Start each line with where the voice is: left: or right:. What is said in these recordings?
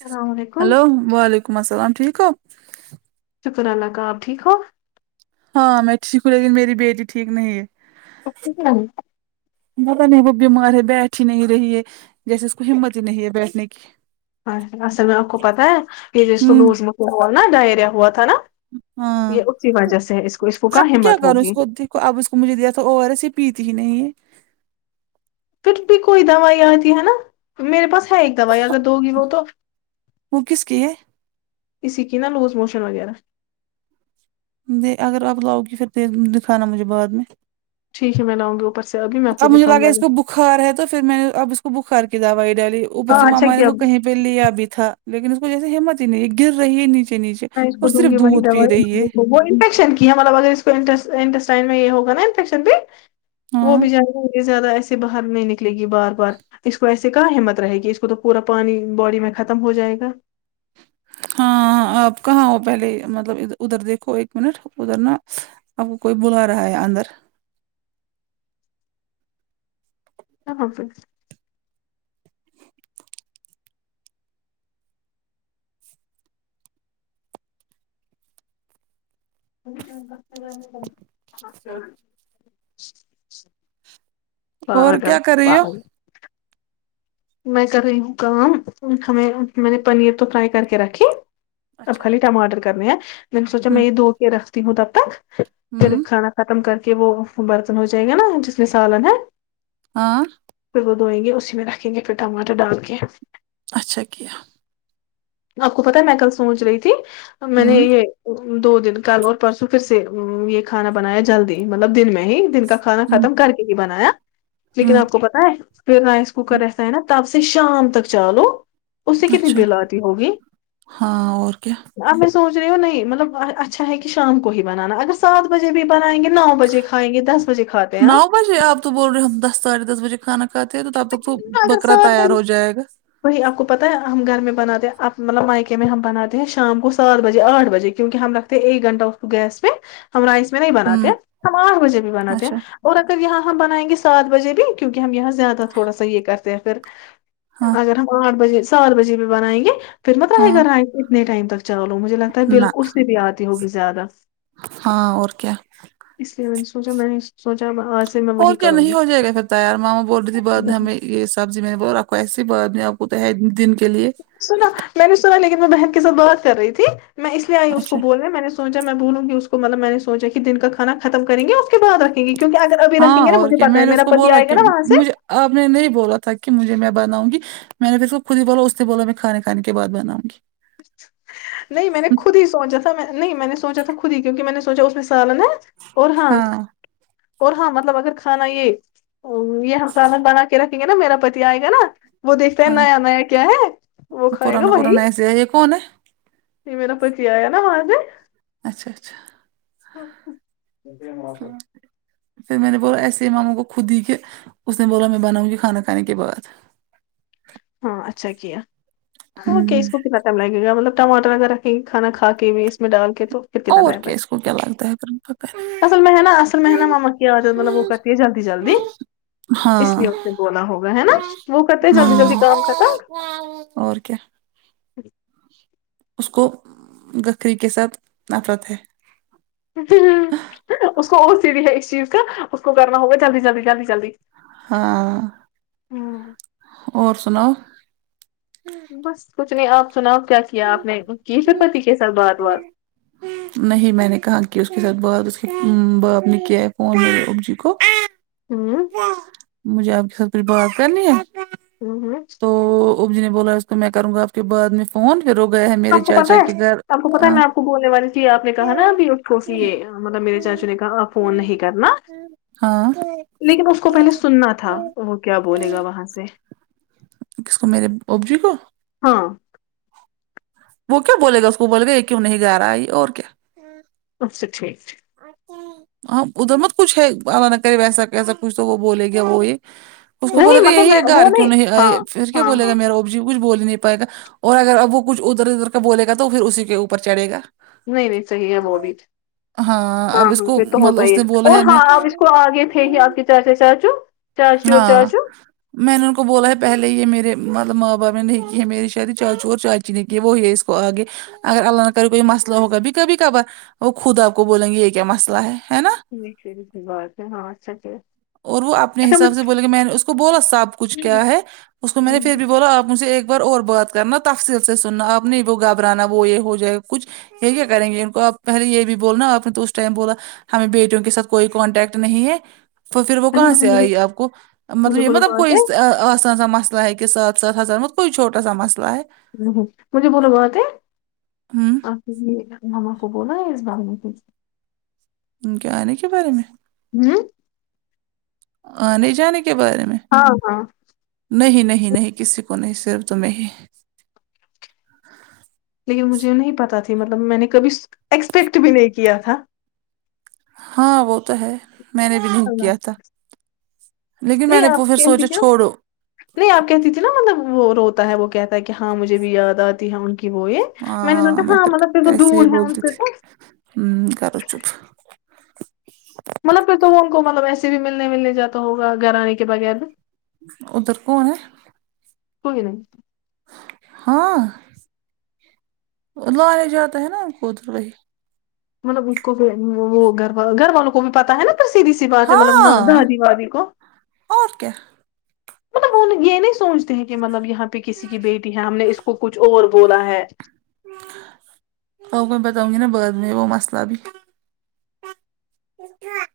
left: السلام علیکم
right: ہیلو وعلیکم السلام ٹھیک ہو
left: شکر اللہ کا آپ ٹھیک ہو
right: ہاں میں ٹھیک ہوں لیکن میری بیٹی ٹھیک نہیں ہے
left: اس کو کیا ہوا
right: مت نہیں وہ بیمار ہے بیٹ ہی نہیں رہی ہے جیسے اس کو ہممت ہی نہیں ہے بیٹھنے کی
left: چ اصل میں آپ کو پتہ ہے یہ ج س
right: ہوں
left: لوزمت یہول نا ڈائیا ہوت ہے نا
right: ہاں
left: یہ اس کی وجہ سے ہے اس کو اس کو کیا
right: اب میں
left: ہمت
right: کروں اس
left: ہوگی
right: دیکھو کو اب اس کو مجھے دیا تھا و ر س یہ پیتی ہی نہیں ہے
left: پھر بھی کوئی دوائی آتی ہے نا میرے پاس ہے ایک دوائی اگر دو گی وہ تو
right: وہ کس کی
left: اسی کی نا لوز موشن وغیرہ
right: د اگر اپ لاؤ گی پھر د دکھانا مجھے بعد میں
left: ٹھیک ہے میں لا ؤ نگی اوپر سے ابھی میں آپ کو
right: اب مجھے
left: دکھاؤں
right: لگا
left: گی
right: ہے اس
left: اگر
right: کو بخار ہے تو پھر میں نے اب اس کو بخار کی دوائی ڈالی اوپر
left: ہاں
right: سے
left: اچھا
right: ماما نے
left: کیا
right: تو کہیں پہ پہ لیا بھی تھا لیکن اس کو جیسے ہمت ہی نہیں ہے گر رہی ہے نیچے نیچے
left: میں اس
right: اور
left: کو دوں
right: صرف
left: گی وہی
right: دودھ پی رہی ہے
left: دوائی وہ انفیکشن کی مطلب اگر اس کوانٹس انٹسٹائن میں یہ ہوگا نا انفیکشن پ وہ
right: ہاں
left: بھی جائےا یہ زیادہ ایسے باہر نہیں نکلے گی بار بار اس کو ایس سے کا ہمت رہے گی اس کو تو پورا پانی باڈی میں ختم ہو جائے گا
right: ہاں آپ کہاں ہو پہلے مطلب ادھر دیکھو ایک منٹ ادھر نا آپ کو کوئی بلا رہا ہے اندر
left: کہاں پہ ابو جان اچھا [inaudible]
right: اور کیا کر رہی ہو
left: پاگل میں کر رہی ہوں کام ہمیں میں نے پنیر تو فرائی کر کے رکھی اب
right: اچھا
left: خالی ٹماٹر کرنے ہیں میں نے سوچا میں یہ دھوپ میں رکھتی ہوں تب تک پھر
right: ہمم
left: کھانا ختم کر کے وہ برتن ہو جائے گا نا جس میں سالن ہے
right: ہاں
left: پھر وہ دھوئیں گے اسی میں رکھیں گے پھر ٹماٹر ڈال کے
right: اچھا کیا
left: آپ کو پتا ہے میں کل سوچ رہی تھی میں نے
right: ہمم
left: یہ دو دن کل اور پرسوں پھر سے یہ کھانا بنایا جلدی مطلب دن میں ہی دن کھانا
right: ہمم
left: ختم کر کے لیے بنایا لیکن آپ
right: ہمم
left: کو پتا ہے پھر نہ اس کو ککر ر نا تب سے شام تک چالو اس سے کتنی
right: اچھا
left: بل آتی ہوگی
right: ہاں اور کیا
left: آپ سوچ رہے ہو نہیں مطلب اچھا ہے کہ شام کو ہی بنانا اگر سات بجے بھی بنائیں گے نو بجے کھائیں گے دس بجے کھاتے ہیں
right: نو
left: آپ
right: بجے آپ تو بول رہے ہو ہم دس سا ڑھے دس بجے کھانا کاتے ہیں تو تب تک تو
left: اگر
right: بکرا
left: سات
right: تیار
left: بجے
right: ہو جائے گا
left: وہی آپ کو پتاہ ہے ہم گھر میں بنا د آپ مطلب مائیکے میں ہم بناتے ہیں شام کو سات بجے آٹھ بجے کیونکہ ہم رکھتے ہیں ایک گھنٹہ اس کو گیس پہ ہمارا اس میں نہیں بناتے
right: ہمم
left: ہم آٹھ بجے بھی بناتے ہیں
right: اچھا
left: اور اگر یہاں ہم بنائیں گے سات بجے بھی کیونکہ ہم یہاں زیادہ تھوڑا سا یہ کرتے ہیں پھر
right: ہاں
left: ہم آھ بجے سات بجے بھی بنائیں گے پھر میںتائی
right: ہاں
left: کر رہا اتنے ٹائم تک چلو مجھے لگتا ہے
right: نہ
left: بالک اس بھی آتی ہوگی زیادہ
right: ہاں اور کیا
left: اس لیے میں نے سوچا میں سوچا آج سے میں
right: اور
left: وہی
right: کیا
left: کروں
right: نہیں
left: گی
right: ہو جائے گا پھر تیار ماما بول رہی تھی بعد میں ہمیں یہ سبزی میں نے وہ رکھو ایسسی بعد میں آپ کو تھے دن کے لیے
left: سنا میں نے سنا لیکن میں بہن کے سات بات کر رہی تھی میں اس لیے آئی اس کو
right: اچھا
left: بول رہے میں نے سوچا میں بولوں گی اس کو مطلب میں نے سوچا کہ دن کا کانا ختم کریں گے اس کے بعد رکھیں گے کیونک اگر ابھی رکھ
right: ہاں
left: گے نا
right: اور
left: مھے
right: کیا
left: پتا
right: میں نے
left: ہے
right: اس
left: میرا
right: کو
left: پتی
right: بولا
left: آئے
right: کہ
left: گا وہاں سے
right: مجھے آپ نے نہیں بولا تھا کہ مجھے میں بناؤں گی میں نے پھر کو خود ہی بولا اس سے بولا میں کانے کھانے کے بعد بناؤں گی
left: نہیں میں نے خود ہی سوچا تھا نہیں میں نے سوچا تھا خود ہی کیونکہ میں نے سوچا اس میں سالن ہے اور ہاں اور ہاں مطلب اگر کھانا یہ یہ ہم سالن بنا کے رکھیں گے نا میرا پتی آئے گا نا وہ دیکھتا ہے
right: ہاں
left: نیا نیا کیا ہے وہ کھائے گا
right: پرانا
left: وہی
right: پرانا ایسے ہے یہ کون ہے
left: ابھی میرا پتی آیا نا وہاں سے
right: اچھا اچھا
left: دن ہوات [inaudible]
right: پھر میں نے بولا ایسے ماموں کو خود دی کہ اس نے بولا میں بناؤں گی کھانا کھنے کے بعد
left: ہاں اچھا کیا اوک
right: ہمم
left: اس کو لگے گا مطلب ٹماٹر اگر ریں کھانا کھا کے بھی اس میں ڈال کے تو پھر کتناگ
right: اور
left: ٹائم
right: کیا
left: لگے
right: اس کو کیا لگتا ہے پھر پتہ
left: اصل میں ہے نا اصل میں ہے نا ماما کیا آ مطلب وہ کر جلدی جلدی
right: نہیں
left: اس لیے
right: ہاں
left: اس نے بولا ہوگا ہے نا وہ کرتے جلدی جلدی کام ختم
right: ہمم اور کیا اس کو بکرے کے ساتھ نفرت ہے
left: اس کو اور سیھی ہے ایک چیز کا اس کو کرنا ہوگا جلدی جلدی جلدی جلدی
right: ہاں
left: ہ
right: اور سناؤ
left: بس کچھ نہیں آپ سناؤ کیا کیا آپ نے کی سب پتی کے ساتھ بات وات
right: نہیں میں نے کہا کے اس کے ساتھ بعد اس کے باپ نے کیا ہے فون میرے اپب جی کو
left: ہوں
right: مجھے آپ کہ سے پھر بات کرنی ہے
left: ہوں ہوں
right: تو اب جی نے بولا اس تو میں کروں گا اسکے بعد میں فون پھر وہ گیا ہے میرے
left: آپ کو پتا
right: چاچا
left: ہے
right: کے گھر
left: آپ کو پتا ہے میں آپ کو بولنے والی تھی آپ نے کہا نا ابھی کونسی یہ مطلب میرے چاچو نے کہا فون نہیں کرنا
right: ہاں
left: لیکن اس کو پہلے سننا تھا تو وہ کیا بولے گا وہاں سے
right: کس کو میرے بب جی کو
left: ہاں
right: وہ کیا بولے گا اس کو بول گا یہ کیوں نہیں گا رہا ہے اور کیا
left: اچھا ٹھیک ٹھیک
right: آتا ہے ہاں ادھر مت کچھ ہے اللہ نہ کرے ویسا کیسا کچھ تو وہ بولے گیا وہ یہ اس کو بولے
left: نہیں
right: گا
left: مطلب
right: یہی ہے
left: میں وہ
right: گھر کیوں نہیں
left: ہاں
right: اے پھر کیا
left: ہاں
right: بولے گا
left: ہاں
right: میرے مجھے کچھ بول ہی نہیں پائے گا اور اگر اب وہ کچھ ادھر ادھر کا بول گا تو پھر اسی کے اوپر چڑے گا
left: نہیں نہیں صحیح ہے وہ بھی ہاں
right: اب اس
left: ہاں
right: کو
left: یہ تو
right: مطلب
left: ہوتا ہی
right: اس نے
left: ہے
right: بولا
left: اور
right: میں
left: ہاں آپ اس کو آگے پھینکے آپ کے چاچا چاچو چاچی اور
right: ہاں
left: چاچو
right: میں نے ان کو بولا ہے پہلے یہ میرے مطلب ماں باپ نے نہیں کی ہے میری شادی چاچو اور چا چی نے کی وہی اس کو آگے اگر اللہ نہ کرے کوئی مسئلہ ہوگا بھی کبھی کبھار وہ خود آپ کو بولیں گے یہ کیا مسئلہ ہے ہے نا
left: جی سیدھی سی بات ہے ہاں اچھا کیا
right: اور وہ اپنے حساب سے بولے کہ میں نے اس کو بولا سب کچھ کیا ہے اس کو میں نے پھر بھی بولا آپ مجھ ایک بار اور بات کرنا تفصل سے سننا اپ نہیں وہ گھبرانا وہ یہ ہو جائے کچھ یہ کیا کریں گے ان کو آپ پہلے یہ بھی بولونا آپ تو اس ٹائم بولا ہمیں بیٹوں کے ساتھ کوئی کانٹیکٹ نہیں ہے تو پھر وہ
left: اچھا مجھے
right: کہاں سے
left: بولو
right: آئی آپ کو مطلب
left: مجھے
right: یہ
left: بولو
right: مطلب
left: بات
right: کوئی
left: ہے
right: اس ا آسان سا مسئلہ ہے کہ ساتھ ساتھ اتزارہت کوئی چھوٹا سا مسلہ ہے
left: ہوں ہوں مجھے بولو باتیں
right: ہم
left: آپ جی مما کو بولا ہے اس بار میں کچھ
right: ان کے آنے کے بارے میں
left: نہیں
right: آنے جانے کے بارے میں
left: ہاں ہاں
right: نہیں نہیں نہیں کسی کو نہیں صرف تمہیں ہی
left: لیکن مجھے نہیں پتا تھی مطلب میں نے کبھی ایکسپیکٹ بھی نہیں کیا تھا
right: ہاں وہ تو ہے میں نے بھی نہیں
left: اللہ
right: کیا تھا لیکن میں
left: نہیں
right: نے
left: آپ
right: وہ پھر سوچا
left: کہتی کیا
right: چھوڑو
left: نہیں آپ کہتی تھی نا مطلب وہ روتا ہے وہ کہتا ہے کہ ہاں مجھے بھی یاد آتی ہے ان کی کے وہ یہ میں نے سوچا ہاں مطلب پھر وہ دور ہے ان پہ تو
right: ہوں کرو چپ
left: مطلب پھر تو ان کو مطلب ایسے بھی ملنے ملنے جاتا ہوگا گھرانے کے بغیر نہ
right: ادھر کون ہے
left: کوئی نہیں
right: ہاں لانے جاتا ہے ان کو ادھر وہی
left: مطلب اس کو پھر وہ گھر وا گھر والوں کو بھی پتہ ہے نا تو سیدھی سی بات ہے مطلب نہ
right: ہاں
left: دادی وادی کو
right: اور کیا
left: مطلب وہ یہ نہیں سوچتے ہیں کہ مطلب یہاں پہ کسی کی بیٹی ہے ہم نے اس کو کچھ اوور بولا ہے
right: آپ کو بتاؤں گی نا بعد میں وہ مسلہ بھی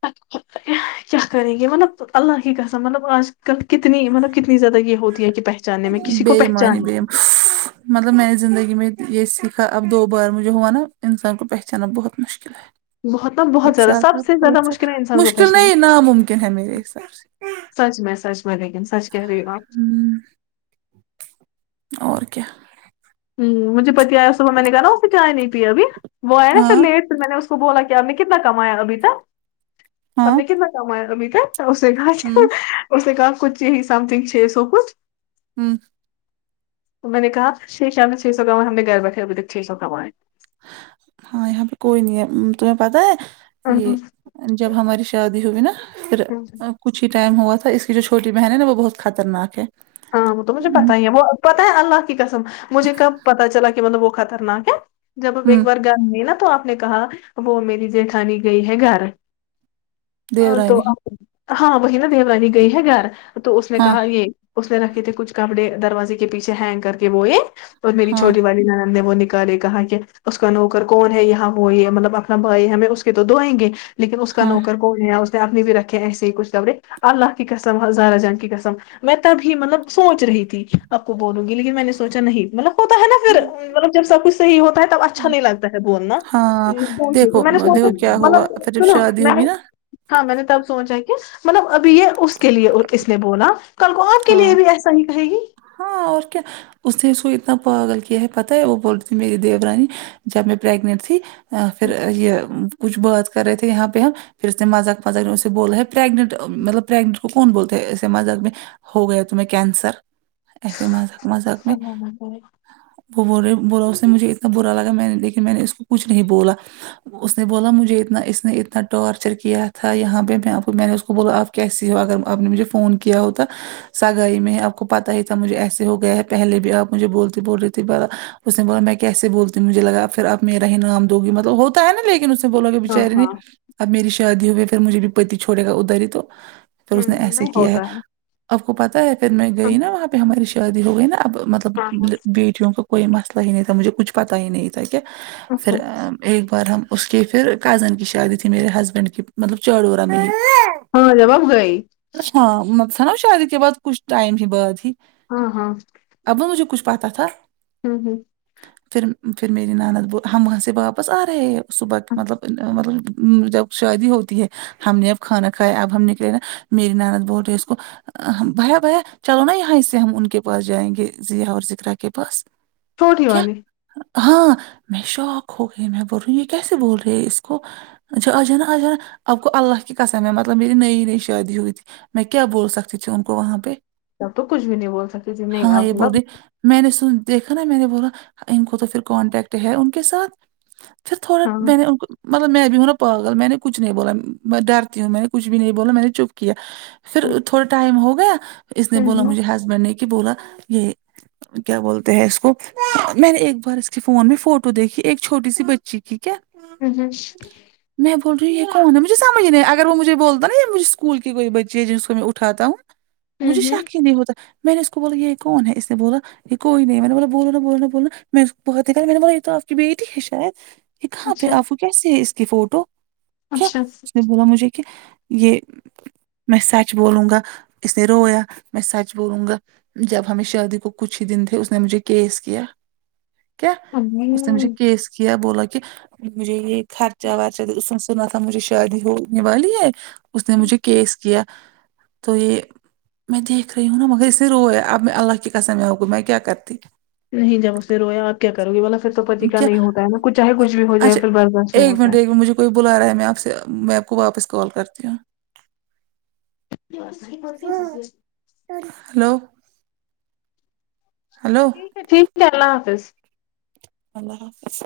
left: چ کیا کریں گے مطلب اللہ کی قسم مطلب آج کل کتنی مطلب کتنی زیادہ یہ ہوتی ہے کہ پہچاننے میں کسی
right: بے
left: کو
right: ایمانی
left: پہچاننے
right: بے
left: میں
right: ایمانی، مطلب میں نے زندگی میں یہ سیکھا اب دو بار مجھے ہوا نا انسان کو پہچانا بہت مشکل ہے
left: نا
right: بہت
left: سب
right: زیادہ
left: سے
right: ب
left: مشکل ہے انسان کو
right: مشکل
left: پہچانا
right: نہیں ناممکن ہے میرے حساب سے
left: سچ میں سچ میں لیکن سچ کہہ رہی ہوں آپ
right: ہ اور کیا
left: ہ مجھے پتا آیا صبح میں نے کہا نا اسے چائے نہیں پییا ابھی وہ آیا نا پھر
right: ہاں
left: لیٹ میں نے اس کو بولا کہ آپ نے کتنا کمایا ابھی تک آب
right: ہاں
left: نے کتنا کمایا ابھی تک اس نے کہا
right: ہمم
left: اس نے کہا کچھ یہی سم تھنگ چھ سو کچھ
right: ہوں
left: تو میں نے کہا چھ شام نے چھ سو کمایا ہم نے گھر بیٹھے ابھی تک چھ سو کمائے
right: ہاں یہاں پہ کوئی نہیں ہے ام تمہیں پتا ہے
left: ہم،
right: یہ جب ہماری شادی ہوئی نا پھر
left: ہم،
right: جب کچھ ہی ٹائم ہوا تھا اس کی جو چھوٹی بہن ہے نا وہ بہت خطرناک ہے
left: ہاں وہ تو مجھے پتہ ہی ہے وہ پتہ ہے اللہ کی قسم مجھے کب پتتہ چلا کہ مطلب وہ خطرناک ہے جب اب ایک
right: ہوں
left: بار گائین دیے نا تو آپ نے کہا اب وہ میری جیٹھانی گئی ہے گھر تو
right: دیورانی
left: اب ہاں وہی نا دیو رانی گئی ہے گھر تو اس نے
right: ہاں
left: کہا یہ اس میں رکھے تھے کچھ کپڑے دروازے کے پیچھے ہینگ کر کے وہ یہ اور میری
right: ہاں
left: چھوٹی والی نند نے وہ کہا کہ اس کا نوکر کون ہے یہاں وہ یہ مطلب اپنا بھائی ہمیں اس کے تو دھوئیں گے لیکن اس کا
right: ہاں
left: نوکر اس نے اپنے بھی رکھے ہیں ایسے ہی کچھ کپڑے اللہ کی قسم ہزارہ جان کی قسم میں تبھی مطلب سوچ رہی تھی آپ کو بولوں گی لیکن میں نے سوچا نہیں مطلب ہوتا ہے نا پھر مطلب جب سب کچھ صحیح ہوتا ہے تب اچھا نہیں لگتا ہے بولنا ے
right: ہاں
left: [unintelligible]
right: دیکھو
left: میں نے
right: دیکھو کیا ہوا
left: مطلب
right: پھر جب
left: سنو
right: شادی
left: مینے
right: ہوئی نا
left: ہاں میں نے تب سوچا ہے کہ مطلب ابھی یہ اس کے لیے اس نے بولا کل کو آپ کے
right: ہاں
left: لیے بھی ایسا ہی کہے گی
right: ہاں اور کیا اس نے اس کو اتنا پاگل کیا ہے پتا ہے وہ بولتی تھی میری دیورانی جب میں پرریگنٹ تھی ہاں پھر یہ کچھ بات کر رہے تھے یہاں پہ ہم پھر اس نے مذاق مذاق نے اسے بولا ہے پرریگنٹ مطلب پریگنٹ کون بولتے ہیں اسے مذاق میں ہو گیا تمہیں کینسر ایسے مذاق مذااق میں
left: اللہ نہ کرے
right: وہ بول رہے بولا اس سے مجھے اتنا برا لگا میں نے لیکن میں نے اس کو کچھ نہیں بولا اس نے بولا مجھے اتنا اس نے اتنا ٹارچر کیا تھا یہاں پہ میں نے اس کو بولا آپ کیسی ہو اگر آپ نے مجھے فون کیا ہو تا سگائی میں آپ کو پتا ہی تھا مجھے ایسے ہو گیا ہے پہلے بھی آپ مجھے بولتی بول رہ تھی اس نے بولا میں کیسے بولتی مجھے لگا پھر اب میرا ہی نام دو گی مطلب ہوتا ہے نا لیکن اس بولو گے
left: ہاں
right: بیچاری نے
left: ہاں
right: اب میری شادی ہوئی ہے پھر مجھے بھی پتی چھڑے گا اداری ہی تو پھر اس نے ایسے
left: نہیں
right: کیا ہے
left: ہوتا
right: آپ کو پتہ ہے پھر میں گئی نا وہاں پہ ہماری شادی ہو گئی نا اب مطلب بی کیوں کہ کوئی مسئلہ ہی نہیں تھا مجھے کچھ پتا ہی نہیں تھا کہ پھر
left: اچھا
right: ایک بار ہم اس کے پھر کزن کی شادی تھی میرے ہسبینڈ کی مطلب چڑوڑا میں
left: ہاں جاب آپ گئی
right: ہاں مطل نا شادی کے بعد کچھ ٹائم ہی بعد ہی
left: ہاں ہاں
right: ابو مجھے کچھ پتہ تھا
left: امم امم
right: پھر پھر میری ناند ہم وہاں سے واپس آ رہے ہیں صبح مطلب مطلب جب شادی ہوتی ہے ہم نے اب کھانا کھایا اب ہم نکلے نا میری ناند بول رہی ہے سو کو بھیا بھیا چلو نا یہاں اسے ہم ان کے پاس جائیں گے ضیا اور صدرہ کے پاس
left: چھوٹی والی
right: ہاں میں شوک ہو گئی میں بول رہی ہوں یہ کیسے بول رہی ہے اس کو اچھا آجانا آجانا آپ کو اللہ کی قسم ہے مطلب میری نئی نئی شادی ہوئی تھی میں کیا بول سکتے تھے ان کو وہاں پہ
left: جب تو کچھ بھی نہیں بول سکتے جی میں آپ مطلب
right: میں نے سن دیکھا نا میں نے بولا ان کو تو پھر کانٹیکٹ ہے ان کے ساتھ پھر تھوڑا
left: ہاں ہوں
right: میں نے ان کو مطلب میں بھی ہوں نا پاگل میں نے کچھ نہیں بولا میں ڈرتی ہوں میں نے کچھ بھی نہیں بولا میں نے چپ کیا پھر
left: ہوں
right: تھوڑا ٹائم ہو گیا اس نے بولا
left: ہوں
right: مجھے ہسبینڈ نے کہ بولا یہ کیا بولتے ہیں اس کو میں نے ایک بار اس کی فون میں فوٹو دیکھی ایک چھوٹی سی بچی کی کیا
left: امم امم
right: میں بول رہ ہوں یہ کون مجھے سمجھ نہیں اگر وہ مجھے بولتا نا مجھے اسکول کی کوںی بچ جی جی اس کو میں اٹھاتا ہوں مجھے
left: ہوں
right: شک ہی نہیں ہوتا میں نے اس کو بولا یہ کون ہے اس نے بولا یہ کوئی نہیں میں نے بولا بولو نا بولو بولو میں بات میں نے بولا یہ توآپ کی بیٹی ہے شاید یہ کہاں پہ
left: اچھا
right: آپ کو کیسے ہے اس کی فوٹو کیا
left: اچھا
right: اس نے بولا مجھے کہ یہ میں سچ بولوں گا اس نے رویا میں سچ بولوں گا جب ہمیں شادی کو کچھ ہی دن تھے اس نے مجھے کیس کیا کیا اس نے مجھے
left: نہیں
right: کیس کیا بولا کہ مجھے یہ خرچہ ورچہ اس ورنہ مجھے شادی ہونے والی ہے اس نے مجھے کیس کیا تو یہ میں دیکھ رہی ہوں نا مگر اس نے رویا اب اللہ کی قسم ہوگا اب میں کیا کرتی
left: نہیں جب اسنے رویا کیا کرو گی بھلا پھر تو پتی کا
right: کیا
left: نہیں ہوتا ہے نا چاہے کچھ بھی ہو جائے
right: اچھا
left: پھر برداشت نہیں
right: ایک
left: ہوتا
right: منٹ
left: ہے
right: ایک منٹ مجھے کوئی بلا رہا ہے میں آپ سے میں آپ کو واپس کال کرتی ہوں
left: [unintelligible]
right: ہلو ہلو
left: ٹھیک ہے اللہ حافظ
right: اللہ حافظ